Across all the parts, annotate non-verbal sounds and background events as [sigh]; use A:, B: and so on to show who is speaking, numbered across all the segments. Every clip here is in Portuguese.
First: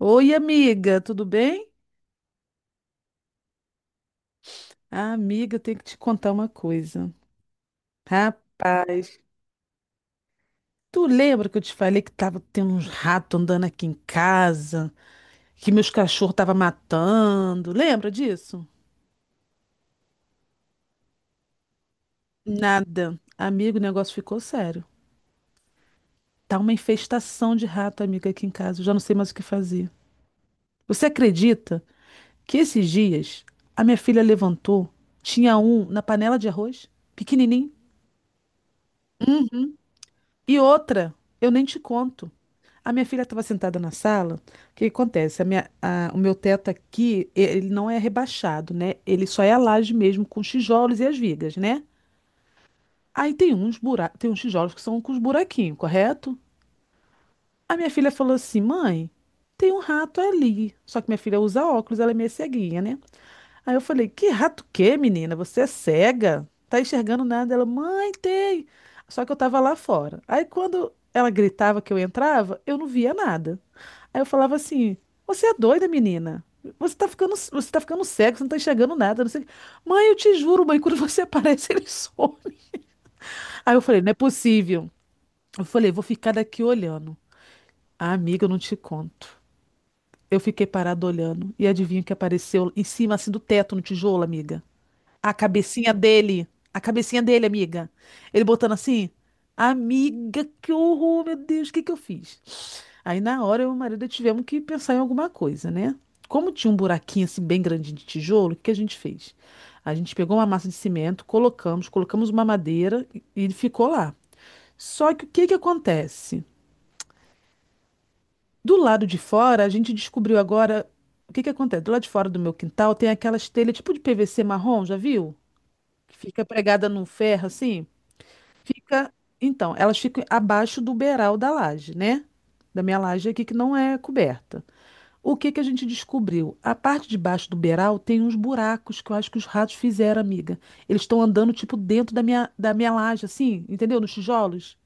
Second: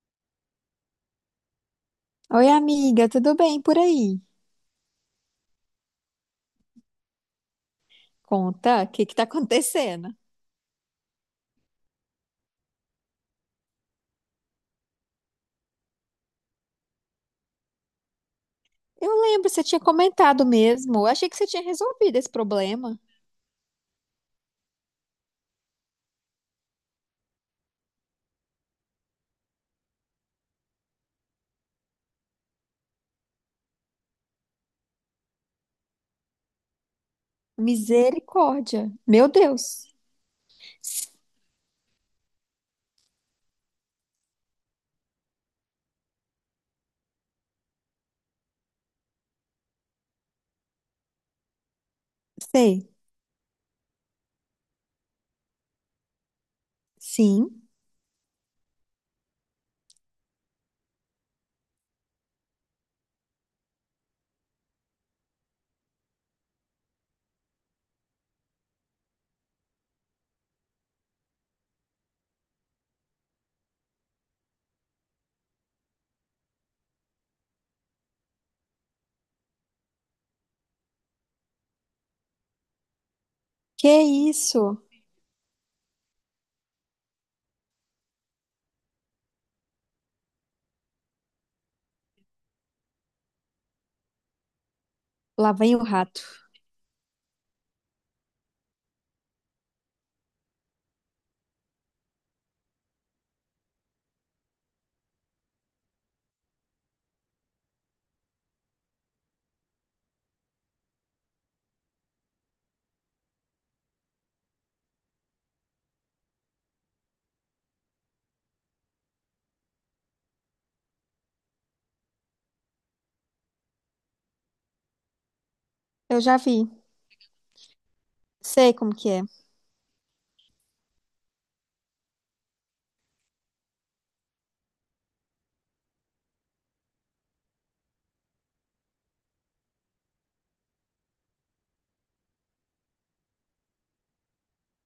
A: Oi, amiga, tudo bem?
B: Oi, amiga, tudo bem por aí?
A: Ah, amiga, eu tenho que te contar uma coisa.
B: Conta, o que que
A: Rapaz,
B: tá [laughs] acontecendo?
A: tu lembra que eu te falei que tava tendo uns ratos andando aqui em casa, que meus cachorros tava matando? Lembra disso?
B: Eu lembro, você tinha comentado mesmo. Eu achei que você tinha resolvido esse problema.
A: Nada. Amigo, o negócio ficou sério. Tá uma infestação de rato, amiga, aqui em casa. Eu já não sei mais o que fazer. Você acredita que esses dias a minha filha levantou, tinha um na panela de arroz, pequenininho?
B: Misericórdia. Meu Deus.
A: E outra, eu nem te conto. A minha filha estava sentada na sala. O que que acontece? O meu teto aqui, ele não é rebaixado, né? Ele só é a laje mesmo com os tijolos e as vigas, né?
B: Sei.
A: Aí tem uns tijolos que são com os buraquinhos, correto?
B: Sim.
A: A minha filha falou assim: "Mãe, tem um rato ali". Só que minha filha usa óculos, ela é meio ceguinha, né? Aí eu falei, que rato que, menina? Você é cega? Tá enxergando nada? Ela, mãe, tem. Só que eu tava lá fora. Aí quando ela gritava que eu entrava, eu não via nada. Aí eu falava assim, você é doida, menina? Você tá ficando cego, você não tá enxergando nada, não sei. O quê." Mãe, eu te juro, mãe, quando você [laughs] aparece, ele some. Aí eu falei,
B: Que
A: não é
B: isso?
A: possível. Eu falei, vou ficar daqui olhando. Ah, amiga, eu não te conto. Eu fiquei parada olhando. E adivinha o que apareceu em cima, assim, do teto, no tijolo, amiga? A
B: Lá vem o
A: cabecinha
B: rato.
A: dele. A cabecinha dele, amiga. Ele botando assim. Amiga, que horror, meu Deus, o que que eu fiz? Aí na hora eu e o marido tivemos que pensar em alguma coisa, né? Como tinha um buraquinho assim bem grande de tijolo, o que que a gente fez? A gente pegou uma massa de cimento, colocamos uma madeira e ele ficou lá. Só que o que que acontece? Do lado de fora, a gente descobriu agora o que que acontece. Do lado de fora do meu quintal tem aquelas telhas tipo de PVC marrom, já viu? Que
B: Eu já
A: fica
B: vi.
A: pregada num ferro assim.
B: Sei como que
A: Fica,
B: é.
A: então, elas ficam abaixo do beiral da laje, né? Da minha laje aqui que não é coberta. O que que a gente descobriu? A parte de baixo do beiral tem uns buracos que eu acho que os ratos fizeram, amiga. Eles estão andando tipo dentro da minha laje assim, entendeu? Nos tijolos.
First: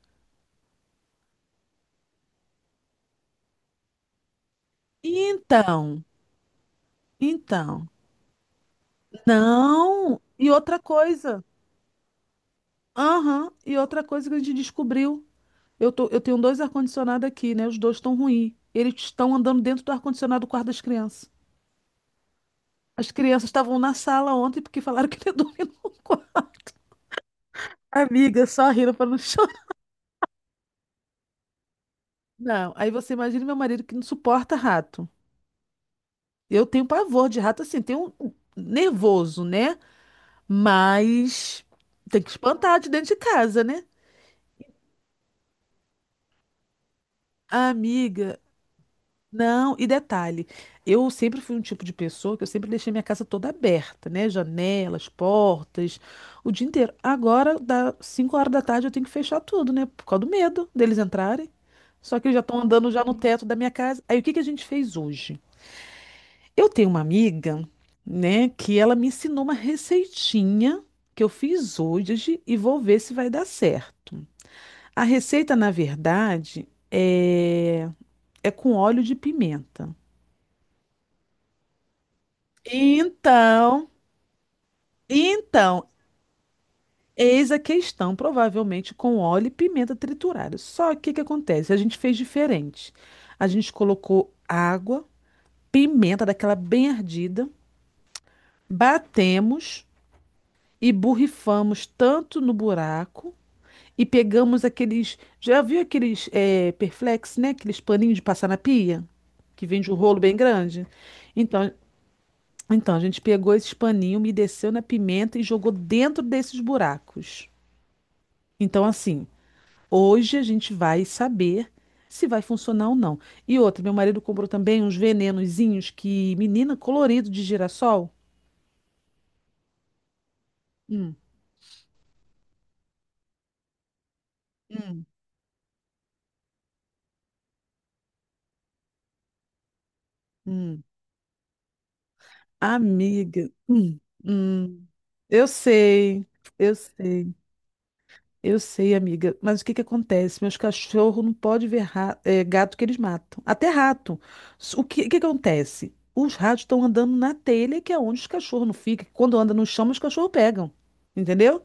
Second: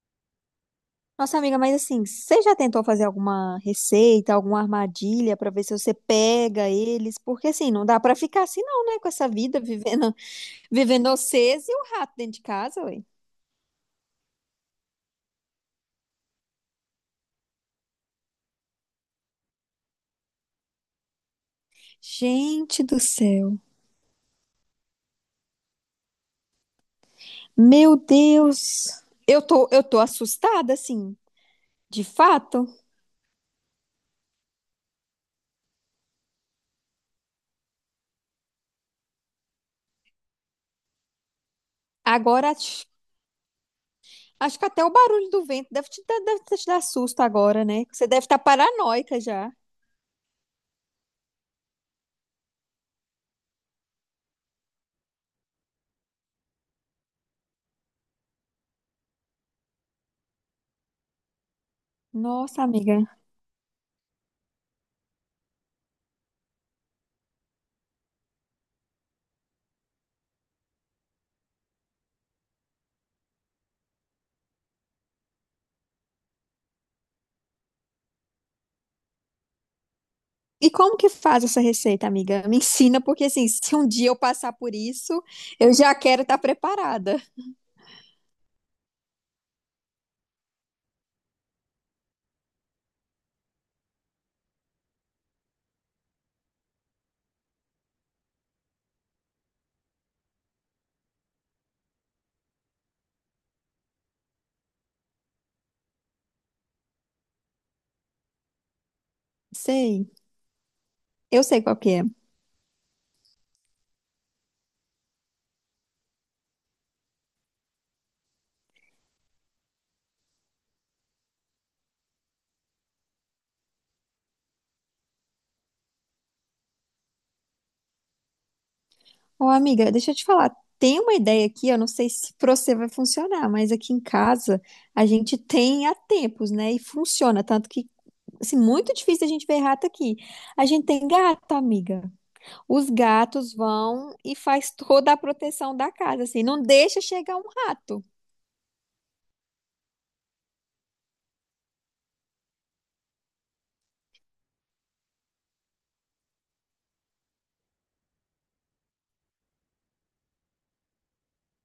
B: Nossa, amiga, mas assim, você já tentou fazer alguma receita, alguma armadilha pra ver se você
A: Então,
B: pega eles? Porque assim, não
A: então,
B: dá pra ficar assim não, né, com essa vida vivendo,
A: não. E
B: [laughs]
A: outra
B: vivendo
A: coisa,
B: vocês e o rato dentro de casa, ué.
A: aham, e outra coisa que a gente descobriu, eu tenho dois ar-condicionado aqui, né? Os dois estão ruins. Eles estão andando dentro do ar-condicionado do quarto das crianças.
B: Gente do
A: As crianças
B: céu.
A: estavam na sala ontem porque falaram que ele [laughs] dormia no quarto.
B: Meu
A: Amiga, só rindo
B: Deus.
A: para não
B: Eu
A: chorar.
B: tô, eu tô assustada, assim, de fato.
A: Não, aí você imagina meu marido que não suporta rato. Eu tenho pavor de rato, assim, tenho um nervoso, né? Mas tem que
B: Agora,
A: espantar
B: acho
A: de dentro de casa, né?
B: acho que até o barulho do vento deve te dar susto agora, né? Você deve
A: Amiga,
B: estar paranoica já.
A: não, e detalhe, eu sempre fui um tipo de pessoa que eu sempre deixei minha casa toda aberta, né? Janelas, portas, o dia inteiro. Agora, dá 5 horas da tarde, eu tenho que fechar tudo, né? Por causa do medo deles entrarem. Só que eles já estão
B: Nossa,
A: andando
B: amiga.
A: já no teto da minha casa. Aí, o que que a gente fez hoje? Eu tenho uma amiga, né, que ela me ensinou uma receitinha que eu fiz hoje e vou ver se vai dar certo. A receita, na verdade, é, é com óleo de pimenta.
B: E como que faz essa receita, amiga? Me ensina, porque assim, se um
A: Então,
B: dia eu passar por isso, eu
A: então,
B: já quero estar preparada.
A: eis a questão, provavelmente com óleo e pimenta triturada. Só que o que que acontece? A gente fez diferente. A gente colocou água, pimenta daquela bem ardida, batemos e borrifamos tanto no buraco e pegamos aqueles, já viu aqueles Perflex, né? Aqueles paninhos de passar na pia, que vende um
B: Sei,
A: rolo bem grande.
B: eu sei
A: Então,
B: qual que é.
A: então, a gente pegou esses paninhos, umedeceu na pimenta e jogou dentro desses buracos. Então, assim, hoje a gente vai saber se vai funcionar ou não. E outra, meu marido comprou também uns venenozinhos que, menina, colorido de girassol.
B: Ô, amiga, deixa eu te falar. Tem uma
A: Hum,
B: ideia aqui, eu não sei se pra você vai funcionar, mas aqui em casa
A: hum,
B: a gente tem há tempos, né? E funciona, tanto que, assim, muito difícil a gente ver rato aqui. A
A: hum.
B: gente tem gato, amiga. Os
A: Amiga,
B: gatos vão e faz
A: hum.
B: toda a
A: Eu
B: proteção da casa,
A: sei,
B: assim, não
A: eu
B: deixa
A: sei,
B: chegar um rato.
A: eu sei, amiga. Mas o que que acontece? Meus cachorros não podem ver gato que eles matam. Até rato. O que que acontece? Os ratos estão andando na telha, que é onde os cachorros não ficam. Quando anda no chão, os cachorros pegam. Entendeu?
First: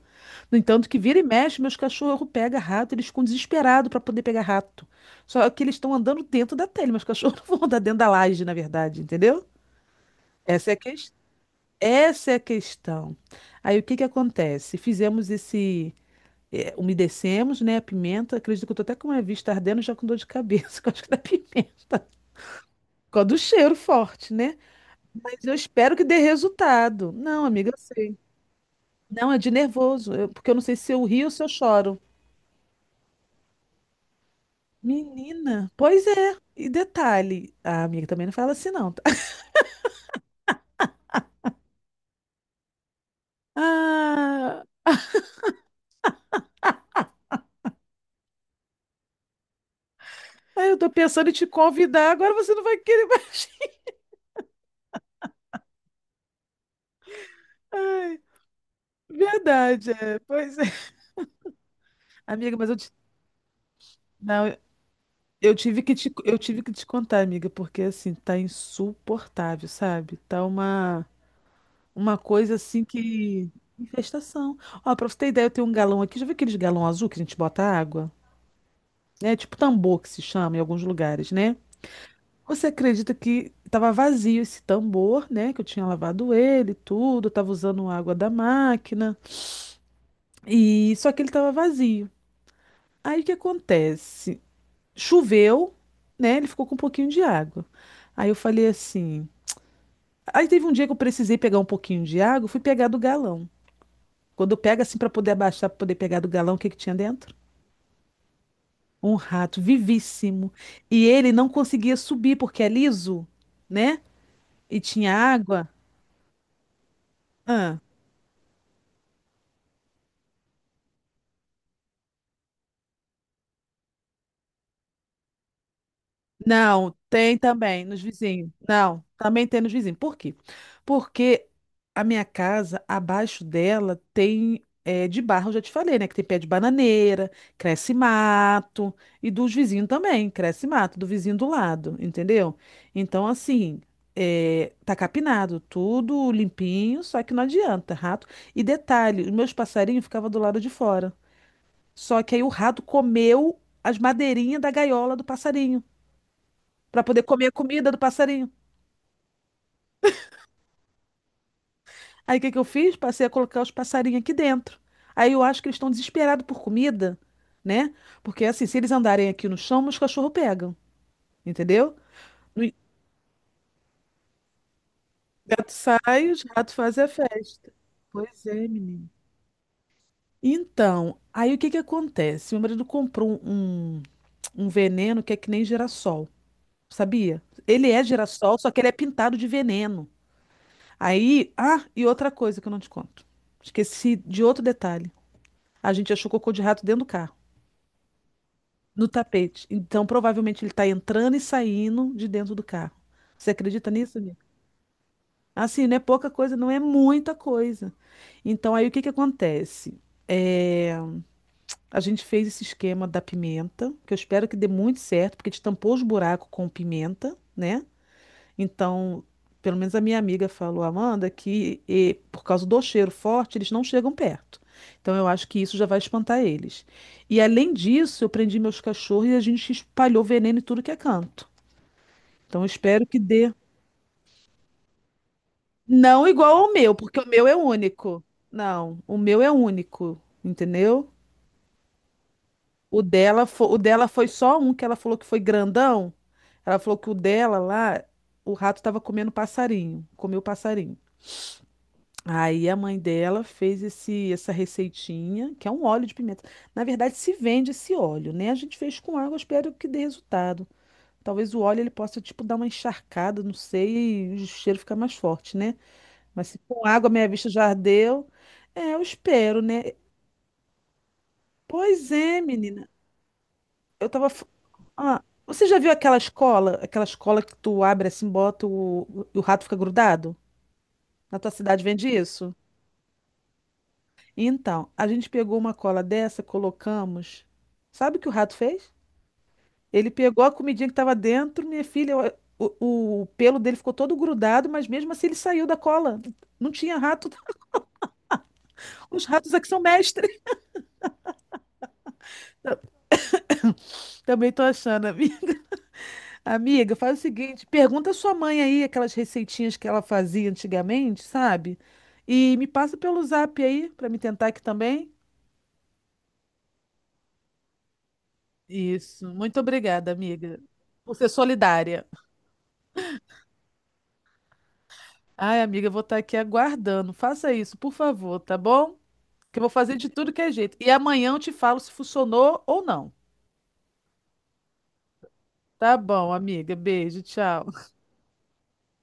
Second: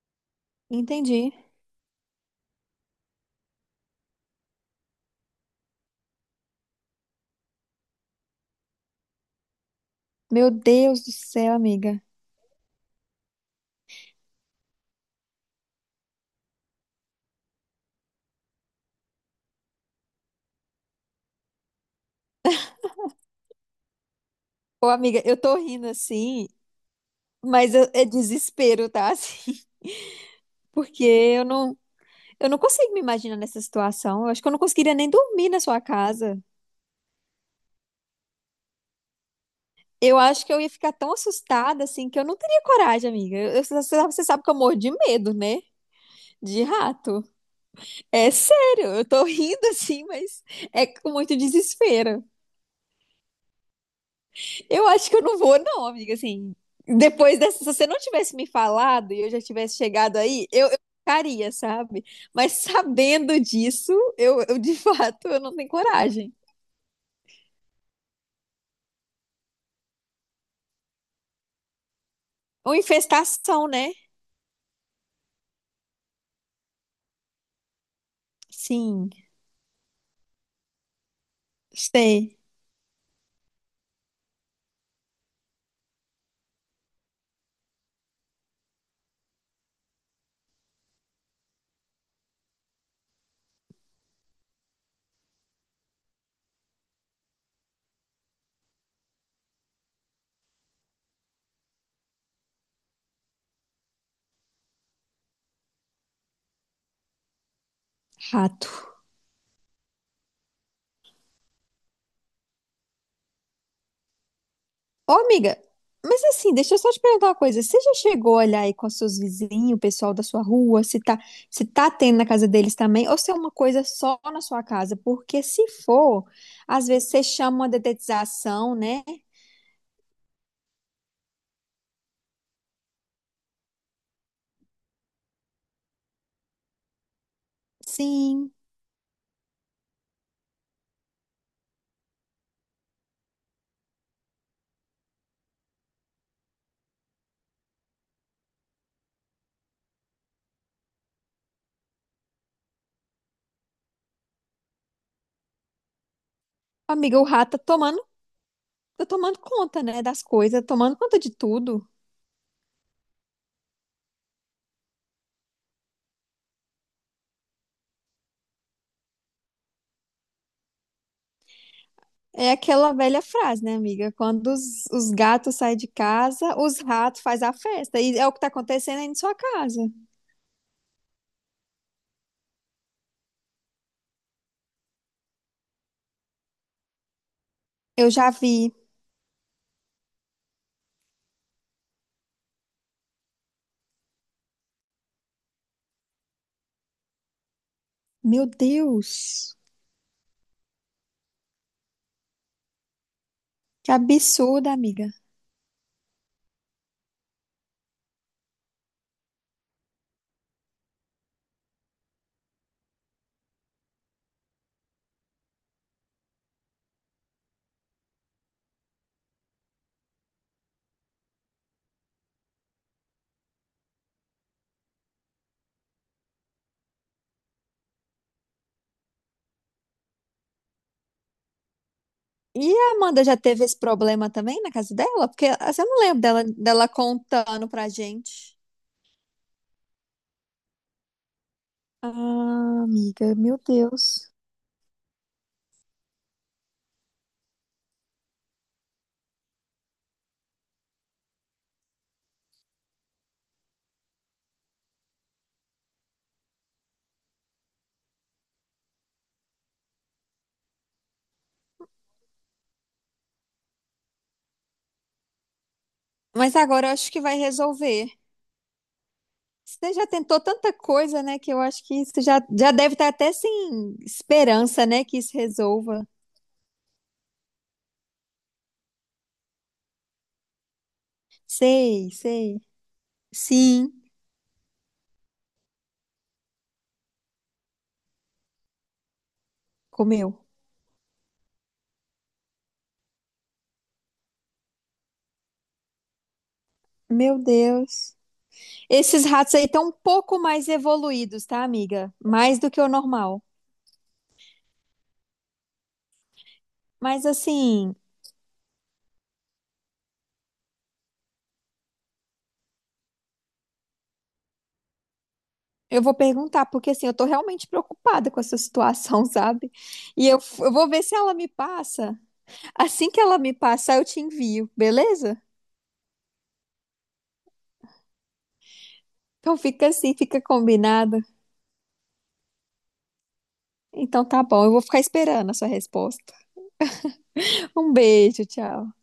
A: No entanto, que vira e
B: Entendi.
A: mexe, meus cachorros pegam rato, eles ficam desesperados para poder pegar rato. Só que eles estão andando dentro da telha, Meus cachorros [laughs] não vão andar dentro da laje, na verdade, entendeu?
B: Meu
A: Essa é a
B: Deus do
A: ques-
B: céu, amiga.
A: Essa é a questão. Aí o que que acontece? Fizemos esse. Umedecemos, né? A pimenta. Acredito que eu tô até com a vista ardendo, já com dor de cabeça, [laughs] que eu acho que da pimenta. Por causa do cheiro forte, né?
B: Ô, amiga, eu
A: Mas eu
B: tô rindo
A: espero que dê
B: assim,
A: resultado. Não, amiga,
B: mas
A: eu
B: é
A: sei.
B: desespero, tá? [laughs]
A: Não, é de
B: Assim,
A: nervoso, eu- porque eu não sei se
B: porque
A: eu rio ou se eu choro.
B: eu não consigo me imaginar nessa situação. Eu acho que eu não conseguiria nem dormir na
A: Menina,
B: sua
A: pois é.
B: casa.
A: E detalhe, a amiga também não fala assim, não. tá? [laughs]
B: Eu acho que eu ia ficar tão assustada assim que eu não teria coragem, amiga. Você sabe que eu
A: Ah,
B: morro de medo, né? De rato. É sério, eu tô [laughs] rindo assim, mas
A: eu
B: é
A: tô
B: com
A: pensando em
B: muito
A: te convidar,
B: desespero.
A: agora você não vai querer mais.
B: Eu acho que eu não vou, não, amiga. Assim, depois dessa, se
A: [laughs]
B: você não
A: Ai,
B: tivesse me falado e eu já tivesse
A: verdade,
B: chegado
A: é.
B: aí,
A: Pois é.
B: eu ficaria, sabe? Mas
A: Amiga, mas
B: sabendo disso,
A: não,
B: de [laughs] fato eu
A: eu
B: não tenho
A: tive que te,
B: coragem.
A: eu tive que te contar, amiga, porque assim, tá insuportável, sabe? Tá uma coisa
B: Uma
A: assim que
B: infestação, né?
A: infestação. Ó, pra você ter ideia, eu tenho um galão aqui, já viu aqueles galão azul que a gente bota água?
B: Sim,
A: É tipo tambor que se chama em alguns lugares, né?
B: sei.
A: Você acredita que estava vazio esse tambor, né? Que eu tinha lavado ele, tudo, estava usando água da máquina e só que ele estava vazio. Aí o que acontece? Choveu, né? Ele ficou com um pouquinho de água. Aí eu falei assim. Aí teve um dia que eu precisei pegar um pouquinho de água, eu fui pegar do galão. Quando eu pego assim para poder abaixar, para poder pegar do galão, o que que tinha dentro?
B: Rato.
A: Um rato vivíssimo. E ele não conseguia subir porque é liso, né? E
B: Ô,
A: tinha
B: amiga,
A: água.
B: mas assim, deixa eu só te perguntar uma coisa.
A: Ah.
B: Você já chegou a olhar aí com os seus vizinhos, o pessoal da sua rua, se tá tendo na casa deles também, ou se é uma coisa só na sua casa? Porque se for, às
A: Não,
B: vezes você
A: tem
B: chama uma
A: também nos vizinhos.
B: detetização,
A: Não,
B: né?
A: também tem nos vizinhos. Por quê? Porque a minha casa, abaixo dela, tem de barro, eu já te falei, né? Que tem pé de bananeira, cresce
B: Sim.
A: mato, e dos vizinhos também, cresce mato, do vizinho do lado, entendeu? Então, assim, tá capinado, tudo limpinho, só que não adianta, rato. E detalhe, os meus passarinhos ficavam do lado de fora. Só que aí o rato comeu as madeirinhas da gaiola do passarinho para
B: Amiga,
A: poder
B: o
A: comer a
B: rato
A: comida do passarinho.
B: tá tomando conta, né, das coisas, tá tomando conta de tudo.
A: Aí o que que eu fiz? Passei a colocar os passarinhos aqui dentro. Aí eu acho que eles estão desesperados por comida, né? Porque assim, se eles andarem aqui no chão, os cachorros pegam, entendeu?
B: É
A: O
B: aquela velha frase, né, amiga? Quando os gatos
A: gato
B: saem de
A: sai, os
B: casa,
A: gatos
B: os
A: fazem a
B: ratos fazem a
A: festa.
B: festa. E é o que
A: Pois
B: tá
A: é,
B: acontecendo aí
A: menino.
B: na sua casa.
A: Então, aí o que que acontece? Meu marido comprou um veneno que é que nem girassol, sabia? Ele é
B: Eu já
A: girassol, só
B: vi.
A: que ele é pintado de veneno. Aí, ah, e outra coisa que eu não te conto. Esqueci de outro detalhe. A gente achou cocô de rato dentro do carro,
B: Meu
A: no
B: Deus,
A: tapete. Então, provavelmente ele está entrando e saindo de dentro do carro. Você acredita
B: que
A: nisso, amiga?
B: absurdo, amiga.
A: Assim, não é pouca coisa, não é muita coisa. Então, aí o que que acontece? É, a gente fez esse esquema da pimenta, que eu espero que dê muito certo, porque a gente tampou os buracos com pimenta, né? Então, pelo menos a minha amiga falou, Amanda, que por causa do cheiro forte, eles não chegam perto. Então, eu acho que isso já vai espantar eles. E além disso, eu prendi meus cachorros e a gente espalhou veneno em tudo que é canto. Então,
B: E
A: eu
B: a
A: espero que
B: Amanda já
A: dê.
B: teve esse problema também na casa dela? Porque assim, eu não lembro
A: Não igual ao
B: dela
A: meu, porque o meu é
B: contando pra
A: único.
B: gente.
A: Não, o meu é único, entendeu?
B: Ah,
A: O
B: amiga,
A: dela,
B: meu
A: o dela foi
B: Deus.
A: só um que ela falou que foi grandão. Ela falou que o dela lá, o rato estava comendo passarinho, comeu passarinho. Aí a mãe dela fez essa receitinha, que é um óleo de pimenta. Na verdade, se vende esse óleo, né? A gente fez com água, espero que dê resultado. Talvez o óleo ele possa, tipo, dar uma encharcada, não sei, e o cheiro ficar mais forte, né? Mas
B: Mas
A: se com
B: agora eu
A: água
B: acho que
A: minha
B: vai
A: vista já
B: resolver.
A: ardeu, é, eu espero, né?
B: Você já tentou tanta coisa, né, que eu acho que
A: Pois é,
B: já
A: menina.
B: deve estar até sem
A: Eu tava.
B: esperança, né, que isso
A: Você já viu
B: resolva.
A: aquela escola? Aquela escola que tu abre assim, bota o, e o rato fica grudado? Na tua cidade vende
B: Sei,
A: isso?
B: sei. Sim,
A: Então, a gente pegou uma cola dessa, colocamos. Sabe o que o rato fez? Ele pegou
B: comeu.
A: a comidinha que estava dentro, minha filha, o pelo dele ficou todo grudado, mas mesmo assim ele saiu da cola. Não tinha rato.
B: Meu Deus.
A: [laughs] Os
B: Esses
A: ratos
B: ratos aí
A: aqui são
B: estão um
A: mestres.
B: pouco mais evoluídos, tá, amiga? Mais do que o
A: [laughs]
B: normal.
A: Também tô achando, amiga. Amiga, faz o
B: Mas
A: seguinte,
B: assim,
A: pergunta à sua mãe aí aquelas receitinhas que ela fazia antigamente, sabe? E me passa pelo zap aí para me tentar aqui também.
B: eu vou perguntar, porque assim, eu tô realmente preocupada com essa situação, [laughs]
A: Isso. Muito
B: sabe?
A: obrigada,
B: E
A: amiga,
B: eu vou ver
A: por
B: se
A: ser
B: ela me
A: solidária.
B: passa. Assim que ela me passar, eu te envio, beleza?
A: Ai, amiga, eu vou estar aqui aguardando. Faça isso, por favor, tá bom?
B: Então
A: Que eu vou
B: fica
A: fazer de
B: assim,
A: tudo
B: fica
A: que é jeito. E
B: combinado.
A: amanhã eu te falo se funcionou ou não.
B: Então tá bom, eu vou ficar esperando a sua
A: Tá bom,
B: resposta.
A: amiga. Beijo, tchau.
B: Um beijo, tchau.